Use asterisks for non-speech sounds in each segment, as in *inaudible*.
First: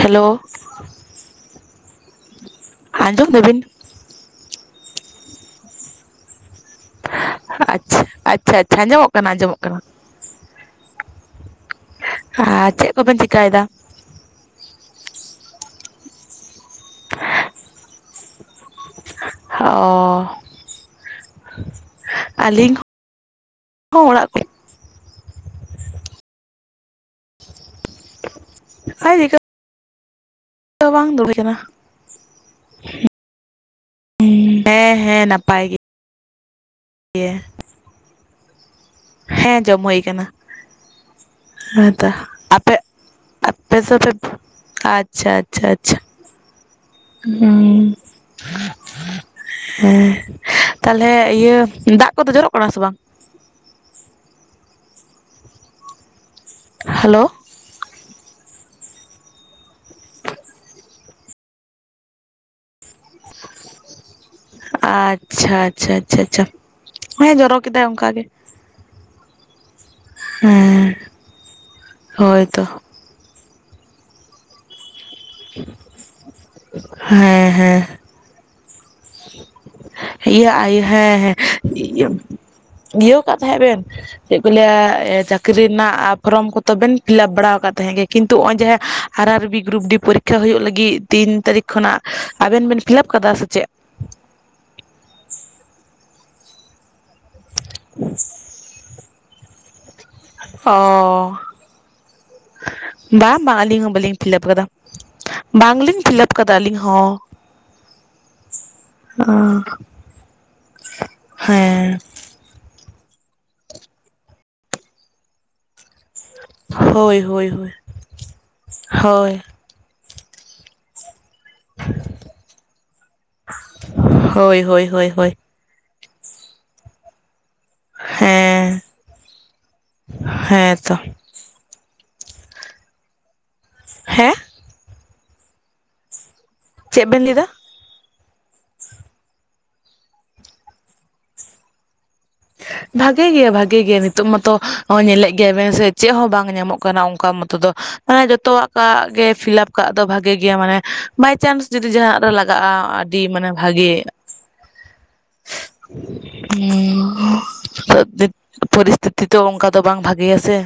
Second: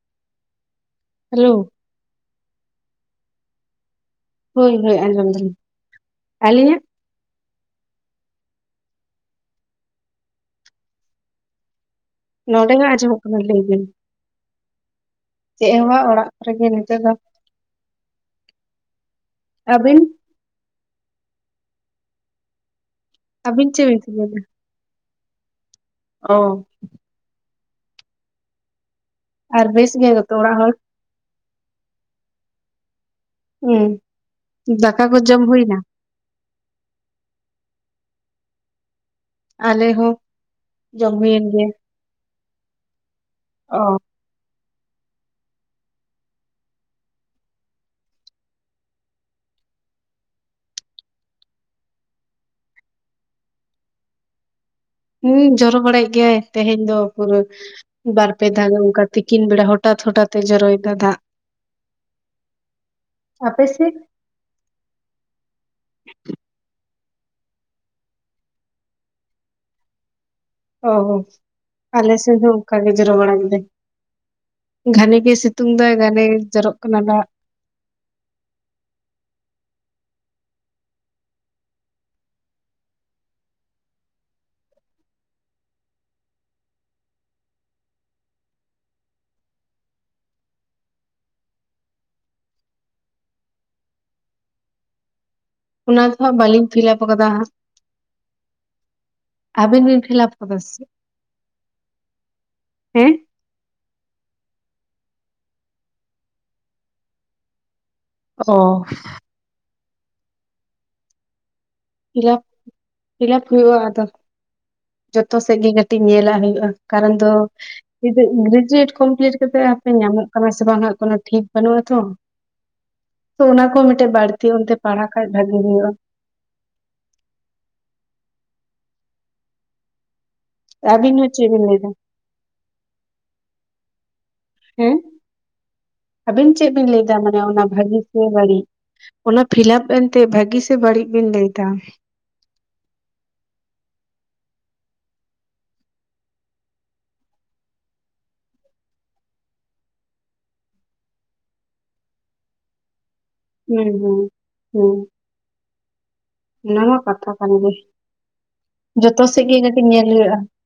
Hello. Hello. ᱟᱸᱡᱚᱢ ᱫᱟᱵᱤᱱ? ᱦᱳᱭ ᱦᱳᱭ ᱟᱸᱡᱚᱢ ᱫᱟᱞᱤᱧ, ᱟᱹᱞᱤᱧᱟᱜ? ᱟᱪᱪᱷᱟ ᱟᱪᱪᱷᱟ ᱟᱪᱪᱷᱟ ᱟᱸᱡᱚᱢᱚᱜ ᱠᱟᱱᱟ ᱟᱸᱡᱚᱢᱚᱜ ᱠᱟᱱᱟ᱾ ᱟᱨ ᱱᱚᱰᱮ ᱪᱮᱫ ᱱᱟᱜ ᱠᱚᱵᱮᱱ ᱟᱸᱡᱚᱢᱚᱜ ᱠᱟᱱᱟ ᱞᱟᱹᱭ ᱪᱤᱠᱟᱭᱮᱫᱟ ᱵᱤᱱ ᱾ ᱪᱮᱫ ᱦᱚᱸ ᱵᱟᱝ ᱚᱲᱟᱜ ᱠᱚᱨᱮ ᱜᱮ ᱱᱤᱛᱚᱜ ᱫᱚ ᱾ *inaudible* ᱟᱹᱵᱤᱱ ᱚᱸᱻ ᱟᱹᱞᱤᱧ ᱟᱵᱤᱱ ᱪᱮᱫ ᱵᱤᱱ ᱦᱚᱸ ᱚᱲᱟᱜ ᱪᱤᱠᱟᱹᱭ ᱫᱟ? ᱠᱚ ᱚᱸ ᱟᱨ ᱱᱤᱛᱚᱜ ᱟᱨ ᱵᱮᱥ ᱜᱮ ᱡᱚᱛᱚ ᱚᱲᱟᱜ ᱦᱚᱲ? ᱵᱟᱝ ᱫᱩᱲᱩᱵ ᱦᱩᱭ ᱠᱟᱱᱟ᱾ ᱦᱩᱸ, ᱫᱟᱠᱟ ᱠᱚ ᱡᱚᱢ ᱦᱩᱭᱱᱟ? ᱮᱭᱮ ᱦᱮᱸ, ᱡᱚᱢ ᱟᱞᱮ ᱦᱩᱭ ᱦᱚᱸ ᱠᱟᱱᱟ ᱡᱚᱢ ᱦᱩᱭᱮᱱ ᱜᱮᱭᱟ ᱦᱮᱸᱛᱚ ᱟᱯᱮ ᱟᱯᱮ ᱚ ᱫᱚ ᱯᱮ ᱯᱷᱩ ᱟᱪᱪᱷᱟ ᱟᱪᱪᱷᱟ ᱟᱪᱪᱷᱟ ᱦᱩᱸ ᱦᱮᱸ, ᱛᱟᱞᱦᱮ ᱤᱭᱟᱹ ᱫᱟᱜ ᱠᱚᱫᱚ ᱡᱚᱨᱚᱜ ᱠᱟᱱᱟ ᱥᱮ ᱵᱟᱝ? ᱦᱩᱸ, ᱡᱚᱨᱚ ᱵᱟᱲᱟᱭᱮᱫ ᱜᱮᱭᱟᱭ ᱛᱮᱦᱮᱧ ᱫᱚ ᱦᱮᱞᱳ ᱯᱩᱨᱟᱹ ᱵᱟᱨ ᱯᱮ ᱫᱷᱟᱣ ᱚᱱᱠᱟ ᱛᱤᱠᱤᱱ ᱵᱮᱲᱟ ᱦᱚᱴᱟᱛ ᱦᱚᱴᱟᱛᱮ ᱡᱚᱨᱚᱭ ᱫᱟ ᱫᱟᱜ ᱾ ᱟᱯᱮ ᱥᱮᱫ *inaudible* ᱟᱪᱪᱷᱟ ᱟᱪᱪᱷᱟ ᱟᱪᱪᱷᱟ ᱟᱪᱪᱷᱟ ᱦᱮᱸ ᱡᱚᱨᱚ ᱠᱮᱫᱟᱭ ᱚᱱᱠᱟ ᱜᱮ᱾ ᱦᱮᱸ ᱚᱦᱚ, ᱟᱞᱮ ᱥᱮᱱ ᱦᱚ ᱦᱳᱭᱛᱚ ᱚᱱᱠᱟ ᱜᱮ ᱡᱚᱨᱚ ᱵᱟᱲᱟ ᱠᱮᱫᱟᱭ, ᱜᱷᱟᱱᱮ ᱜᱮ ᱥᱤᱛᱩᱝ ᱫᱟᱭ ᱜᱷᱟᱱᱮ ᱜᱮ ᱡᱚᱨᱚᱜ ᱠᱟᱱᱟ ᱫᱟᱜ ᱾ ᱦᱮᱸ ᱦᱮᱸ ᱾ ᱤᱭᱟᱹ ᱟᱭ ᱦᱮᱸ ᱦᱮᱸ ᱤᱭᱟᱹ ᱤᱭᱟᱹ ᱠᱟᱜ ᱛᱟᱦᱮᱸᱫ ᱵᱮᱱ ᱪᱮᱫ ᱠᱚ ᱞᱟᱹᱭᱟ ᱪᱟᱹᱠᱨᱤ ᱨᱮᱱᱟᱜ ᱯᱷᱚᱨᱚᱢ ᱠᱚ ᱛᱚᱵᱮᱱ ᱯᱷᱤᱞᱟᱯ ᱵᱟᱲᱟ ᱟᱠᱟᱫ ᱛᱟᱦᱮᱸᱜ ᱜᱮ ᱠᱤᱱᱛᱩ ᱚᱜ-ᱚᱭ ᱡᱮ ᱟᱨ ᱟᱨ ᱵᱤ ᱜᱩᱨᱩᱯ ᱰᱤ ᱯᱚᱨᱤᱠᱠᱷᱟ ᱦᱩᱭᱩᱜ ᱞᱟᱹᱜᱤᱫ ᱛᱤᱱ ᱛᱟᱹᱨᱤᱠᱷ ᱠᱷᱚᱱᱟᱜ ᱟᱵᱮᱱ ᱵᱮᱱ ᱯᱷᱤᱞᱟᱯ ᱠᱟᱫᱟ ᱥᱮ ᱪᱮᱫ? ᱚᱱᱟ ᱫᱚᱦᱟᱸᱜ ᱵᱟᱹᱞᱤᱧ ᱯᱷᱤᱞᱟᱯ ᱠᱟᱫᱟ ᱦᱟᱸᱜ *inaudible* ᱟᱹᱵᱤᱱ ᱵᱤᱱ ᱯᱷᱤᱞᱟᱯ ᱟᱠᱟᱫᱟ ᱥᱮ ᱚᱻ ᱦᱮᱸ ᱵᱟᱝ ᱵᱟᱝ ᱟᱞᱤᱧ ᱦᱚᱸ ᱵᱟᱹᱞᱤᱧ ᱯᱷᱤᱞᱟᱹᱯ ᱟᱠᱟᱫᱟ, ᱵᱟᱝᱞᱤᱧ ᱯᱷᱤᱞᱟᱹᱯ ᱠᱟᱫᱟ ᱟᱹᱞᱤᱧ ᱦᱚᱸ ᱾ ᱚ ᱾ ᱟᱸ ᱦᱮᱸ᱾ ᱯᱷᱤᱞᱟᱯ, ᱯᱷᱤᱞᱟᱯ ᱦᱩᱭᱩᱜᱼᱟ ᱟᱫᱚ ᱡᱚᱛᱚ ᱥᱮᱜ ᱜᱮ ᱠᱟ ᱛᱤᱧ ᱧᱮᱞᱟᱜ ᱦᱩᱭᱩᱜᱼᱟ ᱠᱟᱨᱚᱱ ᱦᱳᱭ ᱫᱚ ᱦᱳᱭ ᱦᱳᱭ ᱜᱨᱮᱡᱩᱭᱮᱴ ᱦᱳᱭ ᱠᱚᱢᱯᱞᱤᱴ ᱠᱟᱛᱮ ᱦᱟᱯᱮ ᱧᱟᱢᱚᱜ ᱠᱟᱱᱟᱭ ᱥᱮ ᱵᱟᱝ ᱦᱸᱟᱜ ᱠᱚᱱᱚ ᱴᱷᱤᱠ ᱵᱟᱹᱱᱩᱜᱼᱟ ᱟᱱᱟ ᱛᱚ, ᱛᱚ ᱚᱱᱟ ᱠᱚ ᱢᱤᱫᱴᱮᱡ ᱵᱟᱲᱛᱤ ᱦᱳᱭ ᱚᱱᱛᱮ ᱦᱳᱭ ᱦᱳᱭ ᱯᱟᱲᱦᱟᱜ ᱠᱷᱟᱡ ᱦᱳᱭ ᱵᱷᱟᱜᱤ ᱦᱩᱭᱩᱜᱼᱟ᱾ ᱦᱮᱸᱻ ᱟᱵᱤᱱ ᱦᱚᱸ ᱪᱮᱜ ᱵᱤᱱ ᱞᱟᱹᱭᱫᱟ? ᱦᱮᱸ? ᱦᱮᱸ ᱟᱵᱤᱱ ᱪᱮᱜ ᱵᱤᱱ ᱪᱮᱫ ᱞᱟᱹᱭᱫᱟ ᱵᱮᱱ ᱢᱟᱱᱮ ᱚᱱᱟ ᱵᱷᱟᱜᱤ ᱥᱮ ᱵᱟᱲᱤᱡ, ᱚᱱᱟ ᱯᱷᱤᱞᱟᱯ ᱮᱱᱛᱮ ᱵᱷᱟᱜᱤ ᱥᱮ ᱵᱟᱹᱲᱤᱡ ᱵᱤᱱ ᱞᱟᱹᱭ ᱫᱟ ᱾ ᱵᱷᱟᱜᱮ ᱜᱮᱭᱟ ᱵᱷᱟᱜᱮ ᱜᱮᱭᱟ ᱱᱤᱛᱚᱜ ᱢᱟᱛᱚ ᱦᱚᱸᱜᱼᱚᱭ ᱧᱮᱞᱮᱫ ᱜᱮᱭᱟ ᱵᱮᱱ ᱥᱮ ᱪᱮᱜ ᱦᱚᱸ ᱵᱟᱝ ᱧᱟᱢᱚᱜ ᱠᱟᱱᱟ ᱚᱱᱠᱟ ᱢᱚᱛᱚ ᱫᱚ ᱢᱟᱱᱮ ᱡᱚᱛᱚᱣᱟᱜ ᱠᱟᱜ ᱜᱮ ᱯᱷᱤᱞᱟᱯ ᱠᱟᱜ ᱫᱚ ᱵᱷᱟᱜᱮ ᱜᱮᱭᱟ ᱢᱟᱱᱮ ᱵᱟᱭᱪᱟᱱᱥ ᱡᱩᱫᱤ ᱡᱟᱦᱟᱱᱟᱜ ᱨᱮ ᱞᱟᱜᱟᱜᱼᱟ ᱫᱤ ᱢᱟᱱᱮᱢ ᱦᱮᱸ ᱦᱩᱸ ᱦᱩᱸ ᱚᱱᱟ ᱢᱟ ᱠᱟᱛᱷᱟ ᱠᱟᱱ ᱜᱮ *unintelligible* ᱡᱚᱛᱚ ᱯᱚᱨᱤᱥᱛᱤᱛᱷᱤ ᱛᱚ ᱥᱮᱫ ᱜᱮ ᱚᱱᱠᱟ ᱫᱚ ᱠᱟᱹᱴᱤᱡ ᱵᱟᱝ ᱧᱮᱞ ᱦᱩᱭᱩᱜᱼᱟ ᱵᱷᱟᱜᱮᱭᱟ ᱥᱮ